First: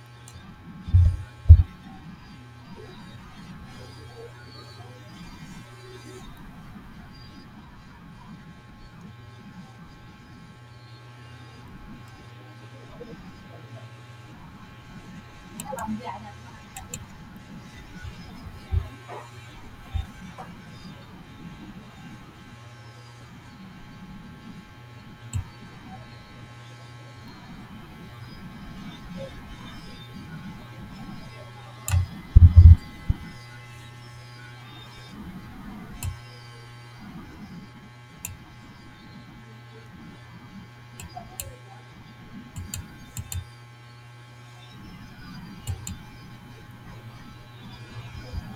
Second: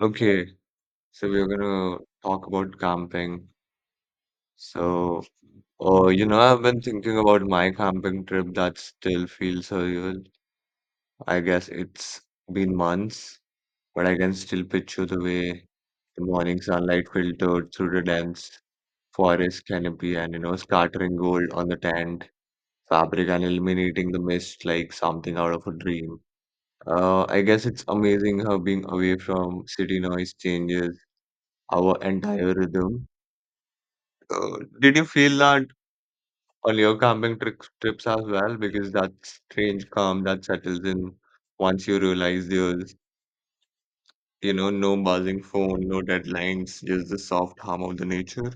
Okay, so we're gonna talk about camping. So, I've been thinking about my camping trip that still feels surreal. I guess it's been months, but I can still picture the way the morning sunlight filtered through the dense forest canopy and scattering gold on the tent fabric and illuminating the mist like something out of a dream. I guess it's amazing how being away from city noise changes our entire rhythm. So, did you feel that on your camping trips as well? Because that strange calm that settles in once you realize there's no buzzing phone, no deadlines, just the soft hum of the nature.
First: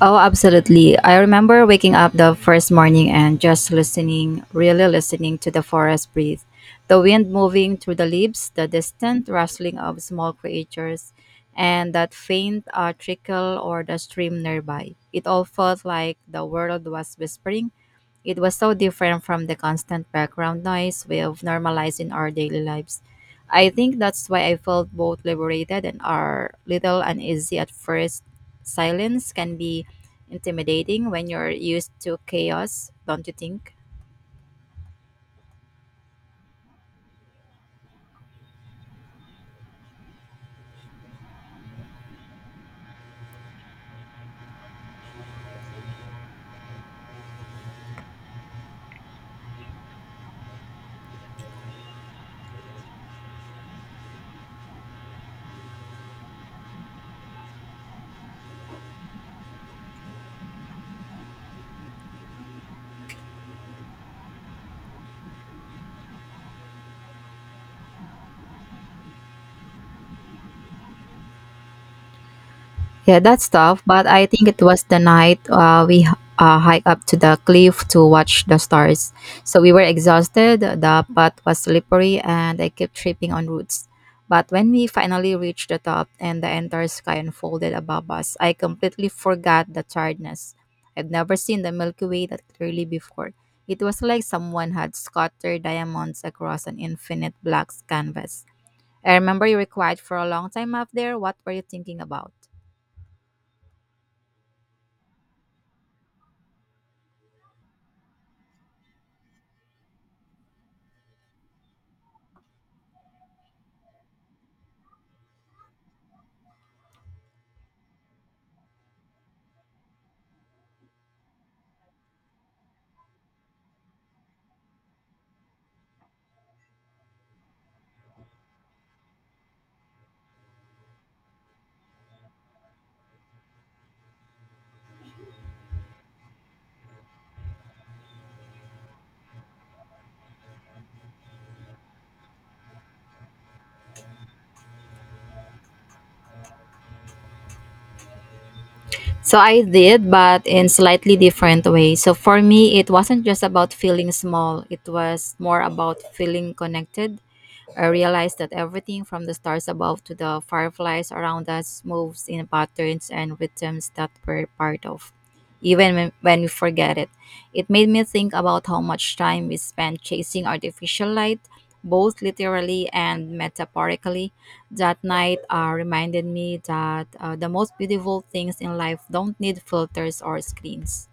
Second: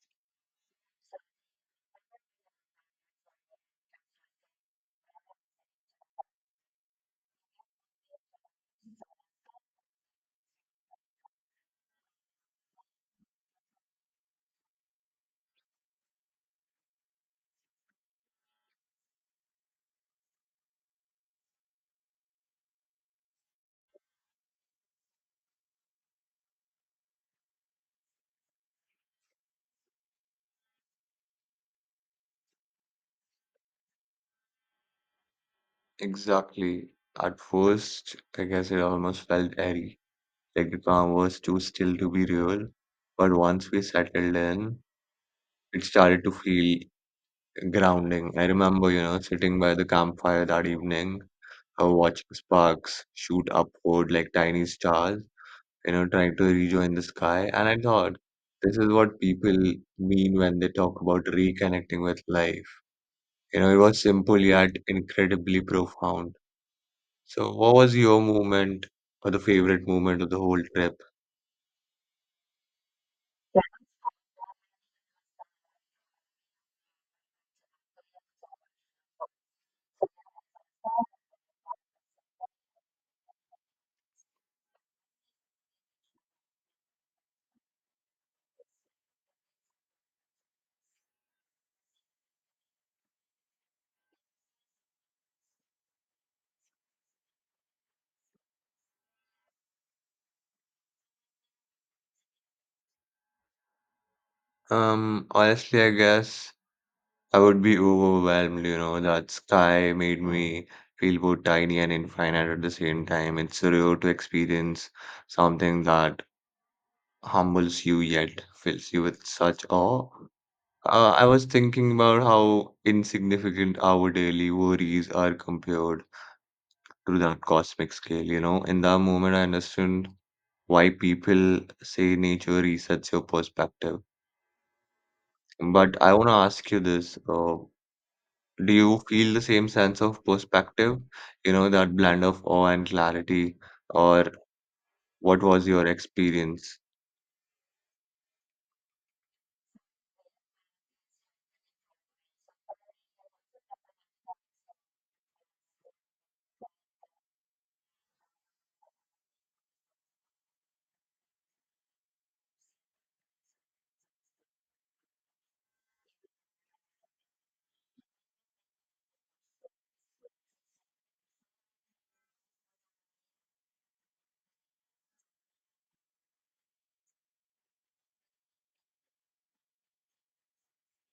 Oh, absolutely. I remember waking up the first morning and just listening, really listening to the forest breathe. The wind moving through the leaves, the distant rustling of small creatures, and that faint trickle or the stream nearby. It all felt like the world was whispering, it was so different from the constant background noise we have normalized in our daily lives. I think that's why I felt both liberated and are little uneasy at first. Silence can be intimidating when you're used to chaos, don't you think? Exactly. At first, I guess it almost felt airy, like the calm was too still to be real. But once we settled in, it started to feel grounding. I remember, sitting by the campfire that evening, watching sparks shoot upward like tiny stars, trying to rejoin the sky. And I thought, this is what people mean when they talk about reconnecting with life. You know, it was simple yet incredibly profound. So, what was your moment or the favorite moment of the whole trip? Yeah, that's tough, but I think it was the night we hiked up to the cliff to watch the stars. So we were exhausted, the path was slippery, and I kept tripping on roots. But when we finally reached the top and the entire sky unfolded above us, I completely forgot the tiredness. I've never seen the Milky Way that clearly before. It was like someone had scattered diamonds across an infinite black canvas. I remember you were quiet for a long time up there. What were you thinking about? Honestly, I guess I would be overwhelmed, that sky made me feel both tiny and infinite at the same time. It's surreal to experience something that humbles you yet fills you with such awe. I was thinking about how insignificant our daily worries are compared to that cosmic scale. You know, in that moment, I understand why people say nature resets your perspective. But I want to ask you this, do you feel the same sense of perspective? You know, that blend of awe and clarity, or what was your experience? So I did, but in slightly different way. So for me, it wasn't just about feeling small. It was more about feeling connected. I realized that everything from the stars above to the fireflies around us moves in patterns and rhythms that we're part of, even when we forget it. It made me think about how much time we spend chasing artificial light, both literally and metaphorically. That night reminded me that the most beautiful things in life don't need filters or screens.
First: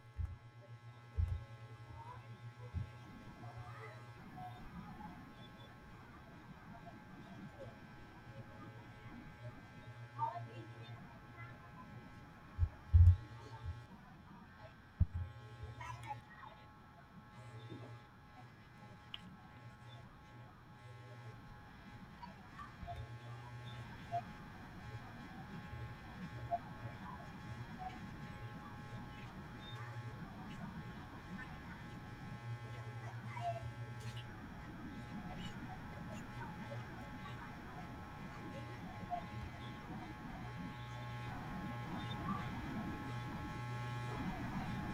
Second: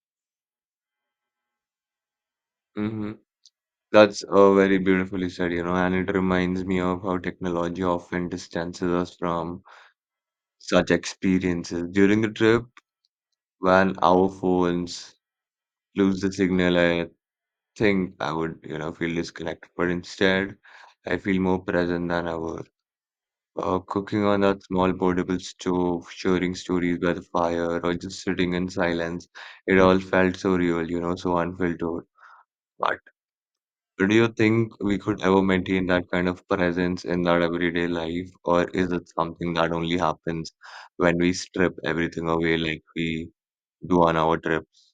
Mm-hmm. That's very beautifully said, you know, and it reminds me of how technology often distances us from such experiences. During the trip, when our phones lose the signal, I think I would feel disconnected. But instead, I feel more present than ever. Cooking on that small portable stove, sharing stories by the fire, or just sitting in silence, it all felt so real, so unfiltered. But do you think we could ever maintain that kind of presence in our everyday life, or is it something that only happens when we strip everything away like we do on our trips?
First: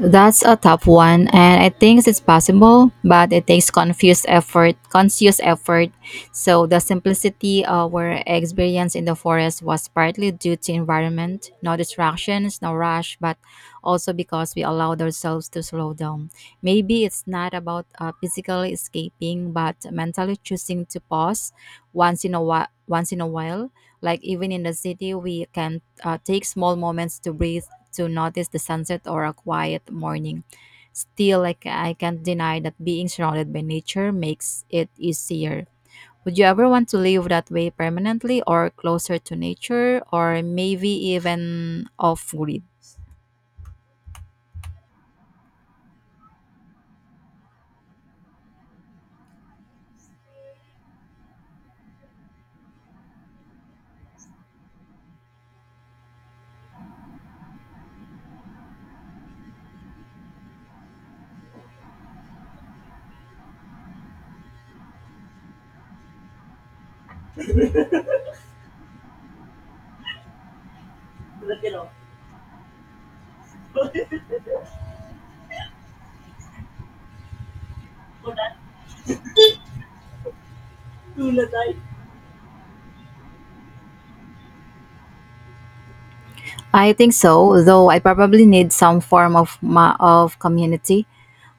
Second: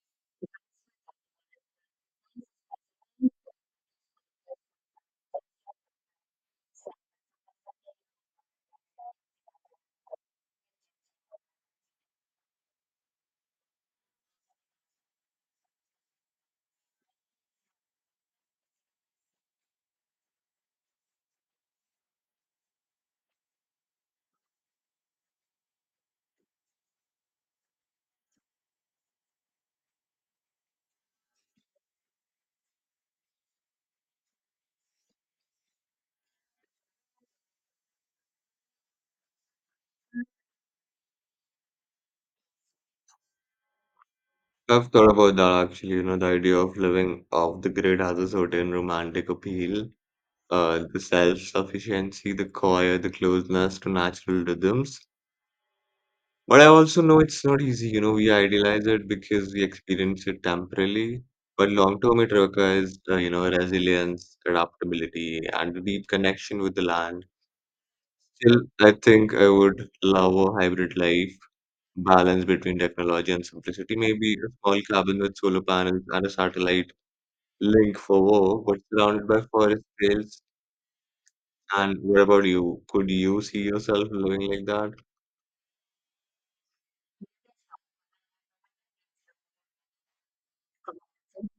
That's a tough one, and I think it's possible, but it takes confused effort, conscious effort. So the simplicity our experience in the forest was partly due to environment, no distractions, no rush, but also because we allowed ourselves to slow down. Maybe it's not about physically escaping, but mentally choosing to pause once in a while. Once in a while, like even in the city, we can take small moments to breathe to notice the sunset or a quiet morning. Still, like I can't deny that being surrounded by nature makes it easier. Would you ever want to live that way permanently or closer to nature or maybe even off grid? I've thought about that actually, the idea of living off the grid has a certain romantic appeal. The self-sufficiency, the quiet, the closeness to natural rhythms. But I also know it's not easy, we idealize it because we experience it temporarily, but long term it requires, resilience, adaptability, and a deep connection with the land. Still, I think I would love a hybrid life, balance between technology and simplicity, maybe a small cabin with solar panels and a satellite link for work, but surrounded by forest trails. And what about you? Could you see yourself living like that? I think so, though I probably need some form of of community.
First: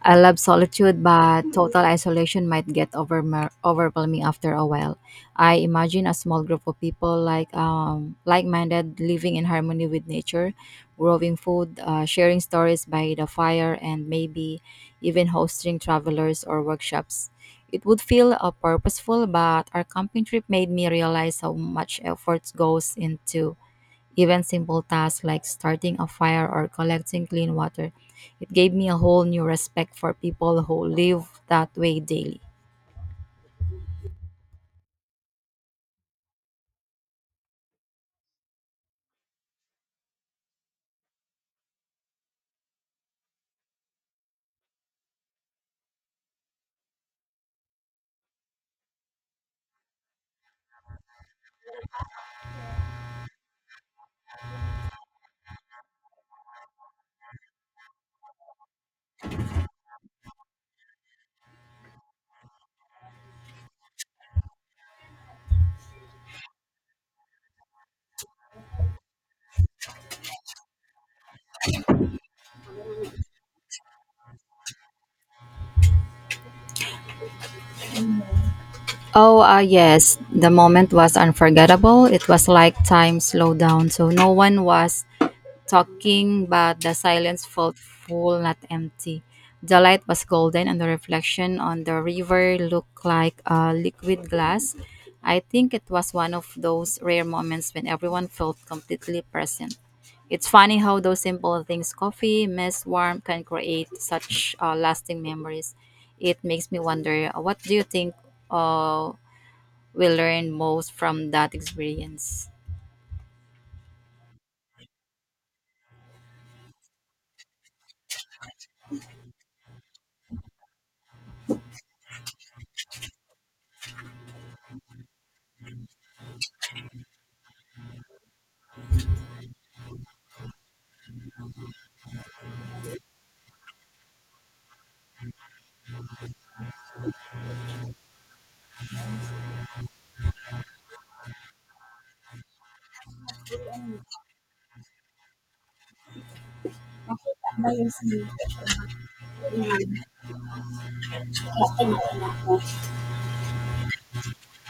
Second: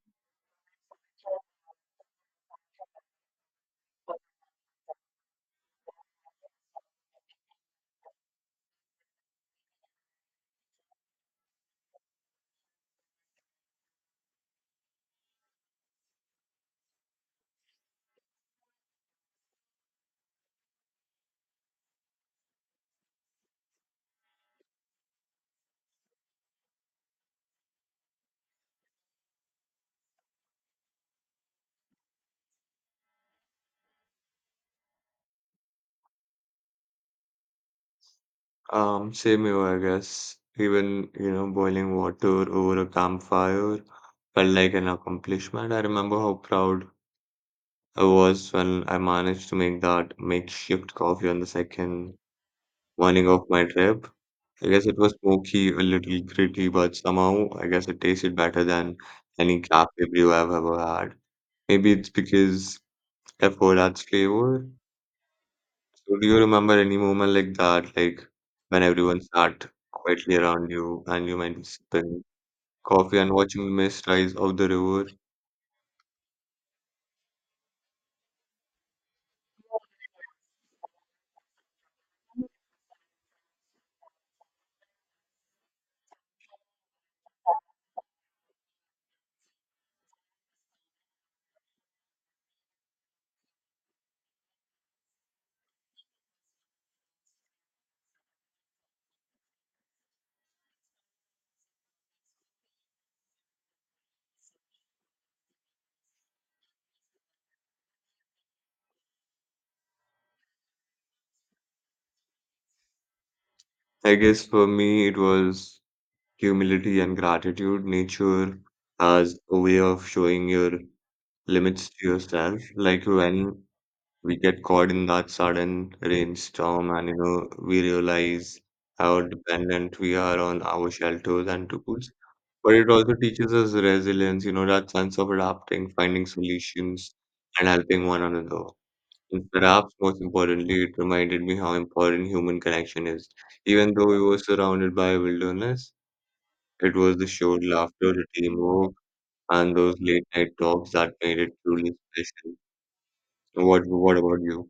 I love solitude, but total isolation might get overwhelming after a while. I imagine a small group of people like like-minded living in harmony with nature, growing food, sharing stories by the fire, and maybe even hosting travelers or workshops. It would feel purposeful, but our camping trip made me realize how much effort goes into even simple tasks like starting a fire or collecting clean water. It gave me a whole new respect for people who live that way daily. Same here, I guess. Even, boiling water over a campfire felt like an accomplishment. I remember how proud I was when I managed to make that makeshift coffee on the second morning of my trip. I guess it was smoky, a little gritty, but somehow I guess it tasted better than any cafe brew I've ever had. Maybe it's because I've heard adds flavor. So do you remember any moment like that, like when everyone sat quietly around you and you might be sipping coffee and watching the mist rise out the river? Oh, yes, the moment was unforgettable. It was like time slowed down, so no one was talking, but the silence felt full, not empty. The light was golden, and the reflection on the river looked like a liquid glass. I think it was one of those rare moments when everyone felt completely present. It's funny how those simple things, coffee, mist, warmth can create such lasting memories. It makes me wonder what do you think uh, we learned most from that experience? I guess for me it was humility and gratitude. Nature as a way of showing your limits to yourself. Like when we get caught in that sudden rainstorm and you know we realize how dependent we are on our shelters and tools. But it also teaches us resilience, that sense of adapting, finding solutions, and helping one another. And perhaps most importantly, it reminded me how important human connection is. Even though we were surrounded by wilderness, it was the shared laughter, the teamwork, and those late night talks that made it truly special. What about you?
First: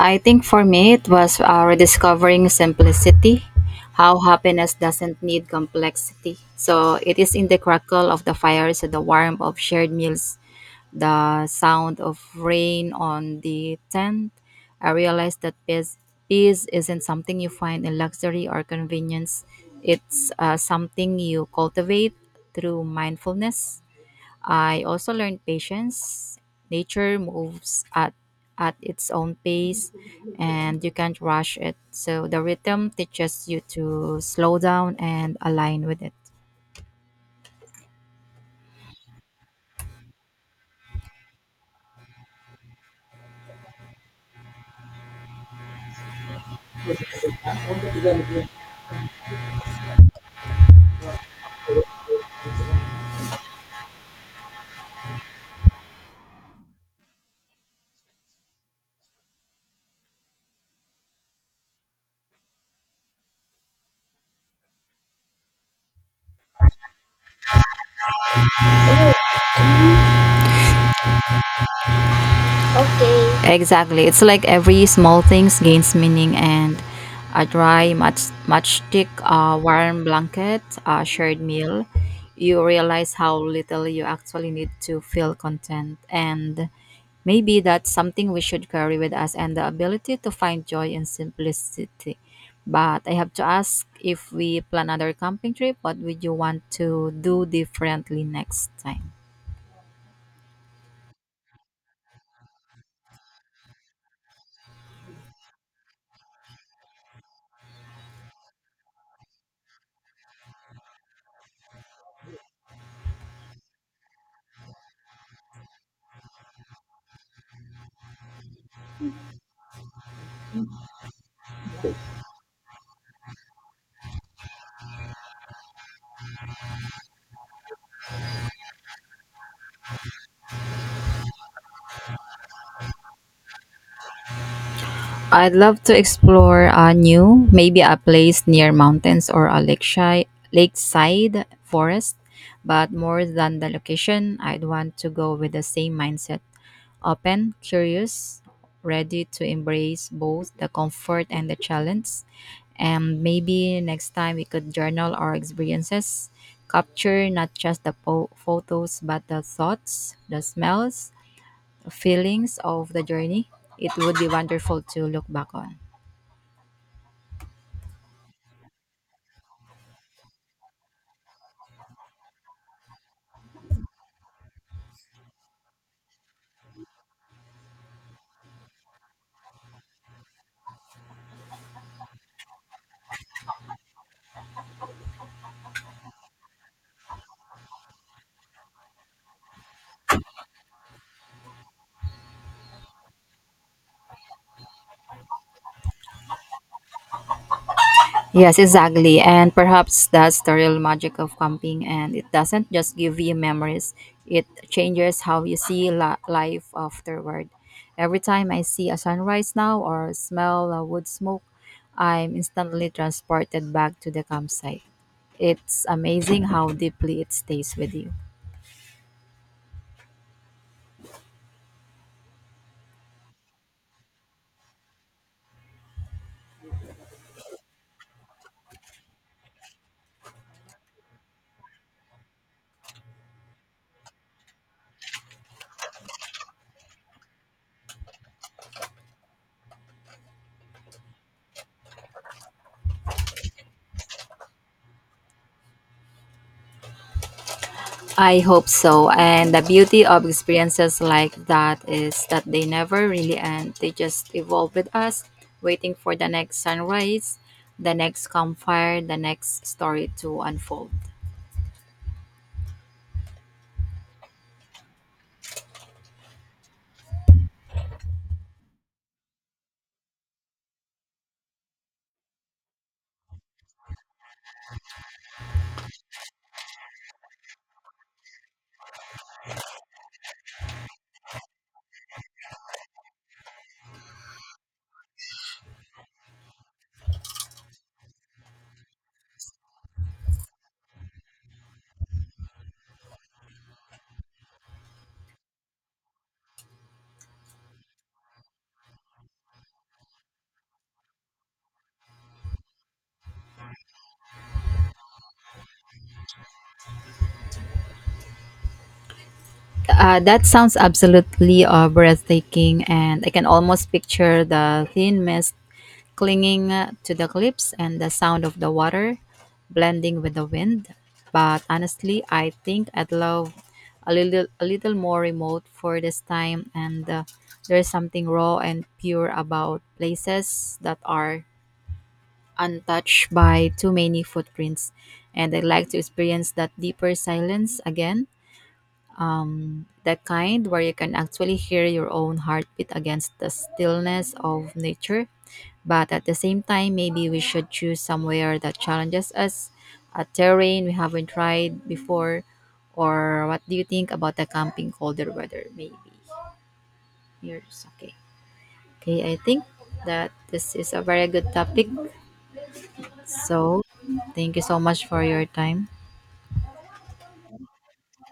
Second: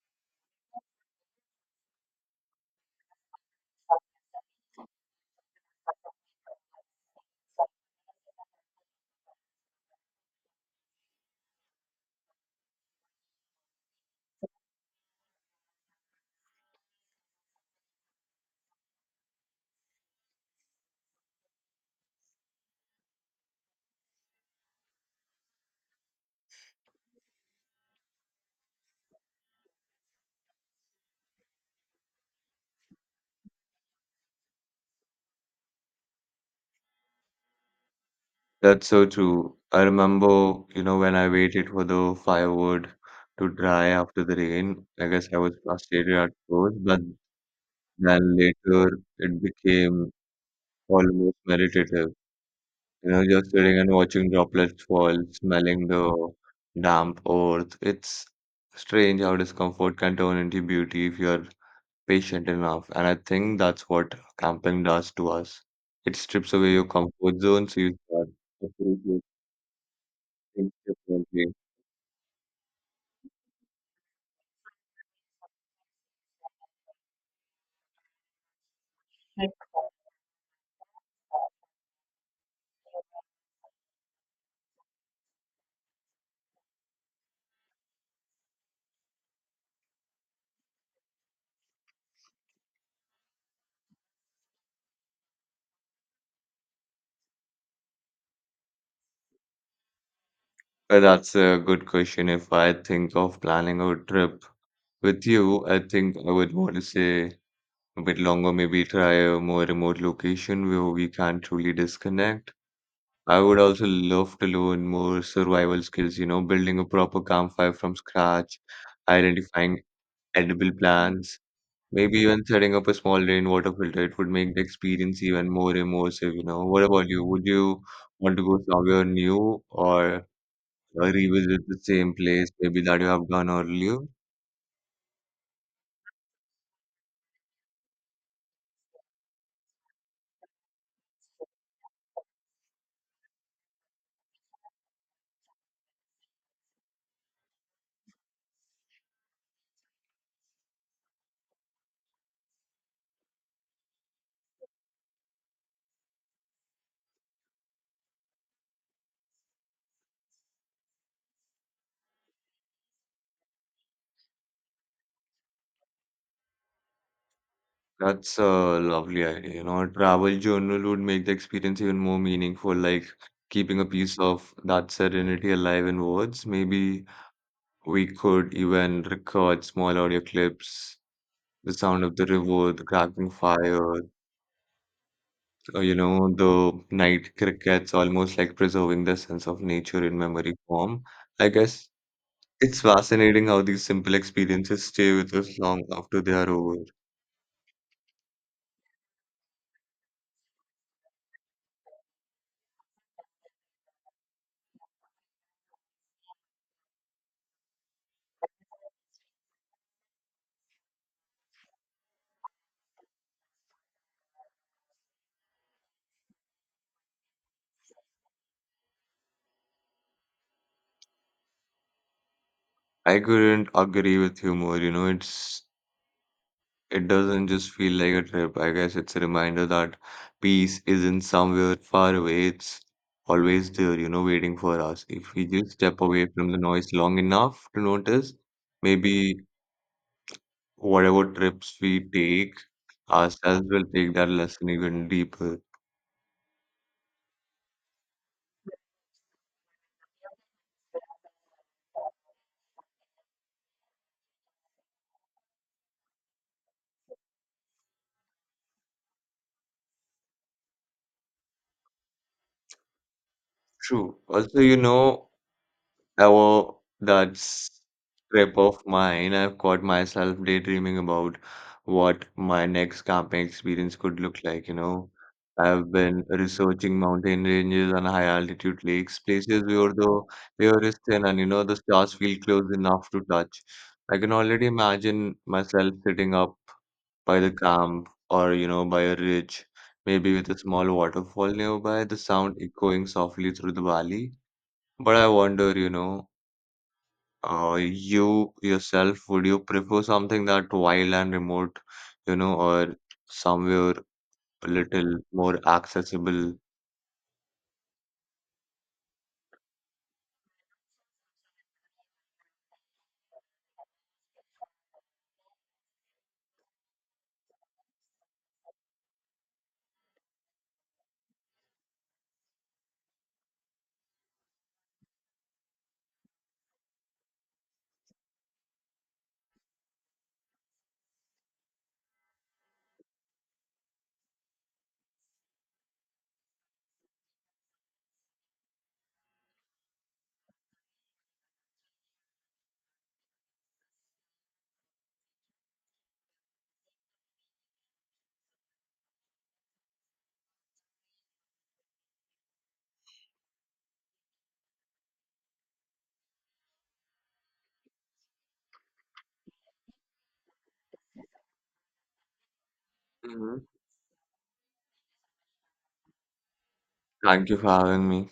I think for me, it was rediscovering simplicity, how happiness doesn't need complexity. So it is in the crackle of the fires, the warmth of shared meals, the sound of rain on the tent. I realized that peace isn't something you find in luxury or convenience, it's something you cultivate through mindfulness. I also learned patience. Nature moves at its own pace and you can't rush it. So the rhythm teaches you to slow down and align with it. That's so true. I remember, when I waited for the firewood to dry after the rain. I guess I was frustrated at first, but then later it became almost meditative, just sitting and watching droplets fall, smelling the damp earth. It's strange how discomfort can turn into beauty if you're patient enough. And I think that's what camping does to us. It strips away your comfort zone so you start appreciating things differently. Exactly. It's like every small things gains meaning and a dry matchstick, a warm blanket, a shared meal, you realize how little you actually need to feel content and maybe that's something we should carry with us and the ability to find joy in simplicity. But I have to ask if we plan another camping trip, what would you want to do differently next time? Well, that's a good question. If I think of planning a trip with you, I think I would want to say a bit longer, maybe try a more remote location where we can truly disconnect. I would also love to learn more survival skills, building a proper campfire from scratch, identifying edible plants, maybe even setting up a small rainwater filter. It would make the experience even more immersive, What about you? Would you want to go somewhere new or revisit the same place maybe that you have done earlier? I'd love to explore a new, maybe a place near mountains or a lakeside forest. But more than the location, I'd want to go with the same mindset open, curious, ready to embrace both the comfort and the challenge. And maybe next time we could journal our experiences, capture not just the photos, but the thoughts, the smells, the feelings of the journey. It would be wonderful to look back on. That's a lovely idea. You know, a travel journal would make the experience even more meaningful, like keeping a piece of that serenity alive in words. Maybe we could even record small audio clips, the sound of the river, the cracking fire, the night crickets, almost like preserving the sense of nature in memory form. I guess it's fascinating how these simple experiences stay with us long after they are over. Yes, exactly. And perhaps that's the real magic of camping. And it doesn't just give you memories, it changes how you see life afterward. Every time I see a sunrise now or smell a wood smoke, I'm instantly transported back to the campsite. It's amazing how deeply it stays with you. I couldn't agree with you more. You know, it's it doesn't just feel like a trip. I guess it's a reminder that peace isn't somewhere far away. It's always there, waiting for us. If we just step away from the noise long enough to notice, maybe whatever trips we take, ourselves will take that lesson even deeper. I hope so. And the beauty of experiences like that is that they never really end. They just evolve with us, waiting for the next sunrise, the next campfire, the next story to unfold. True. Also, oh, that's trip of mine. I've caught myself daydreaming about what my next camping experience could look like, I've been researching mountain ranges and high altitude lakes, places where the air is thin and you know the stars feel close enough to touch. I can already imagine myself sitting up by the camp or you know by a ridge, maybe with a small waterfall nearby, the sound echoing softly through the valley. But I wonder, you know. You yourself, would you prefer something that wild and remote, or somewhere a little more accessible? That sounds absolutely breathtaking. And I can almost picture the thin mist clinging to the cliffs and the sound of the water blending with the wind. But honestly, I think I'd love a little more remote for this time and there's something raw and pure about places that are untouched by too many footprints and I'd like to experience that deeper silence again the kind where you can actually hear your own heartbeat against the stillness of nature. But at the same time, maybe we should choose somewhere that challenges us, a terrain we haven't tried before. Or what do you think about the camping colder weather? Maybe yours. Okay. Okay, I think that this is a very good topic. Hmm. So, thank you so much for your time. Thank you for having me.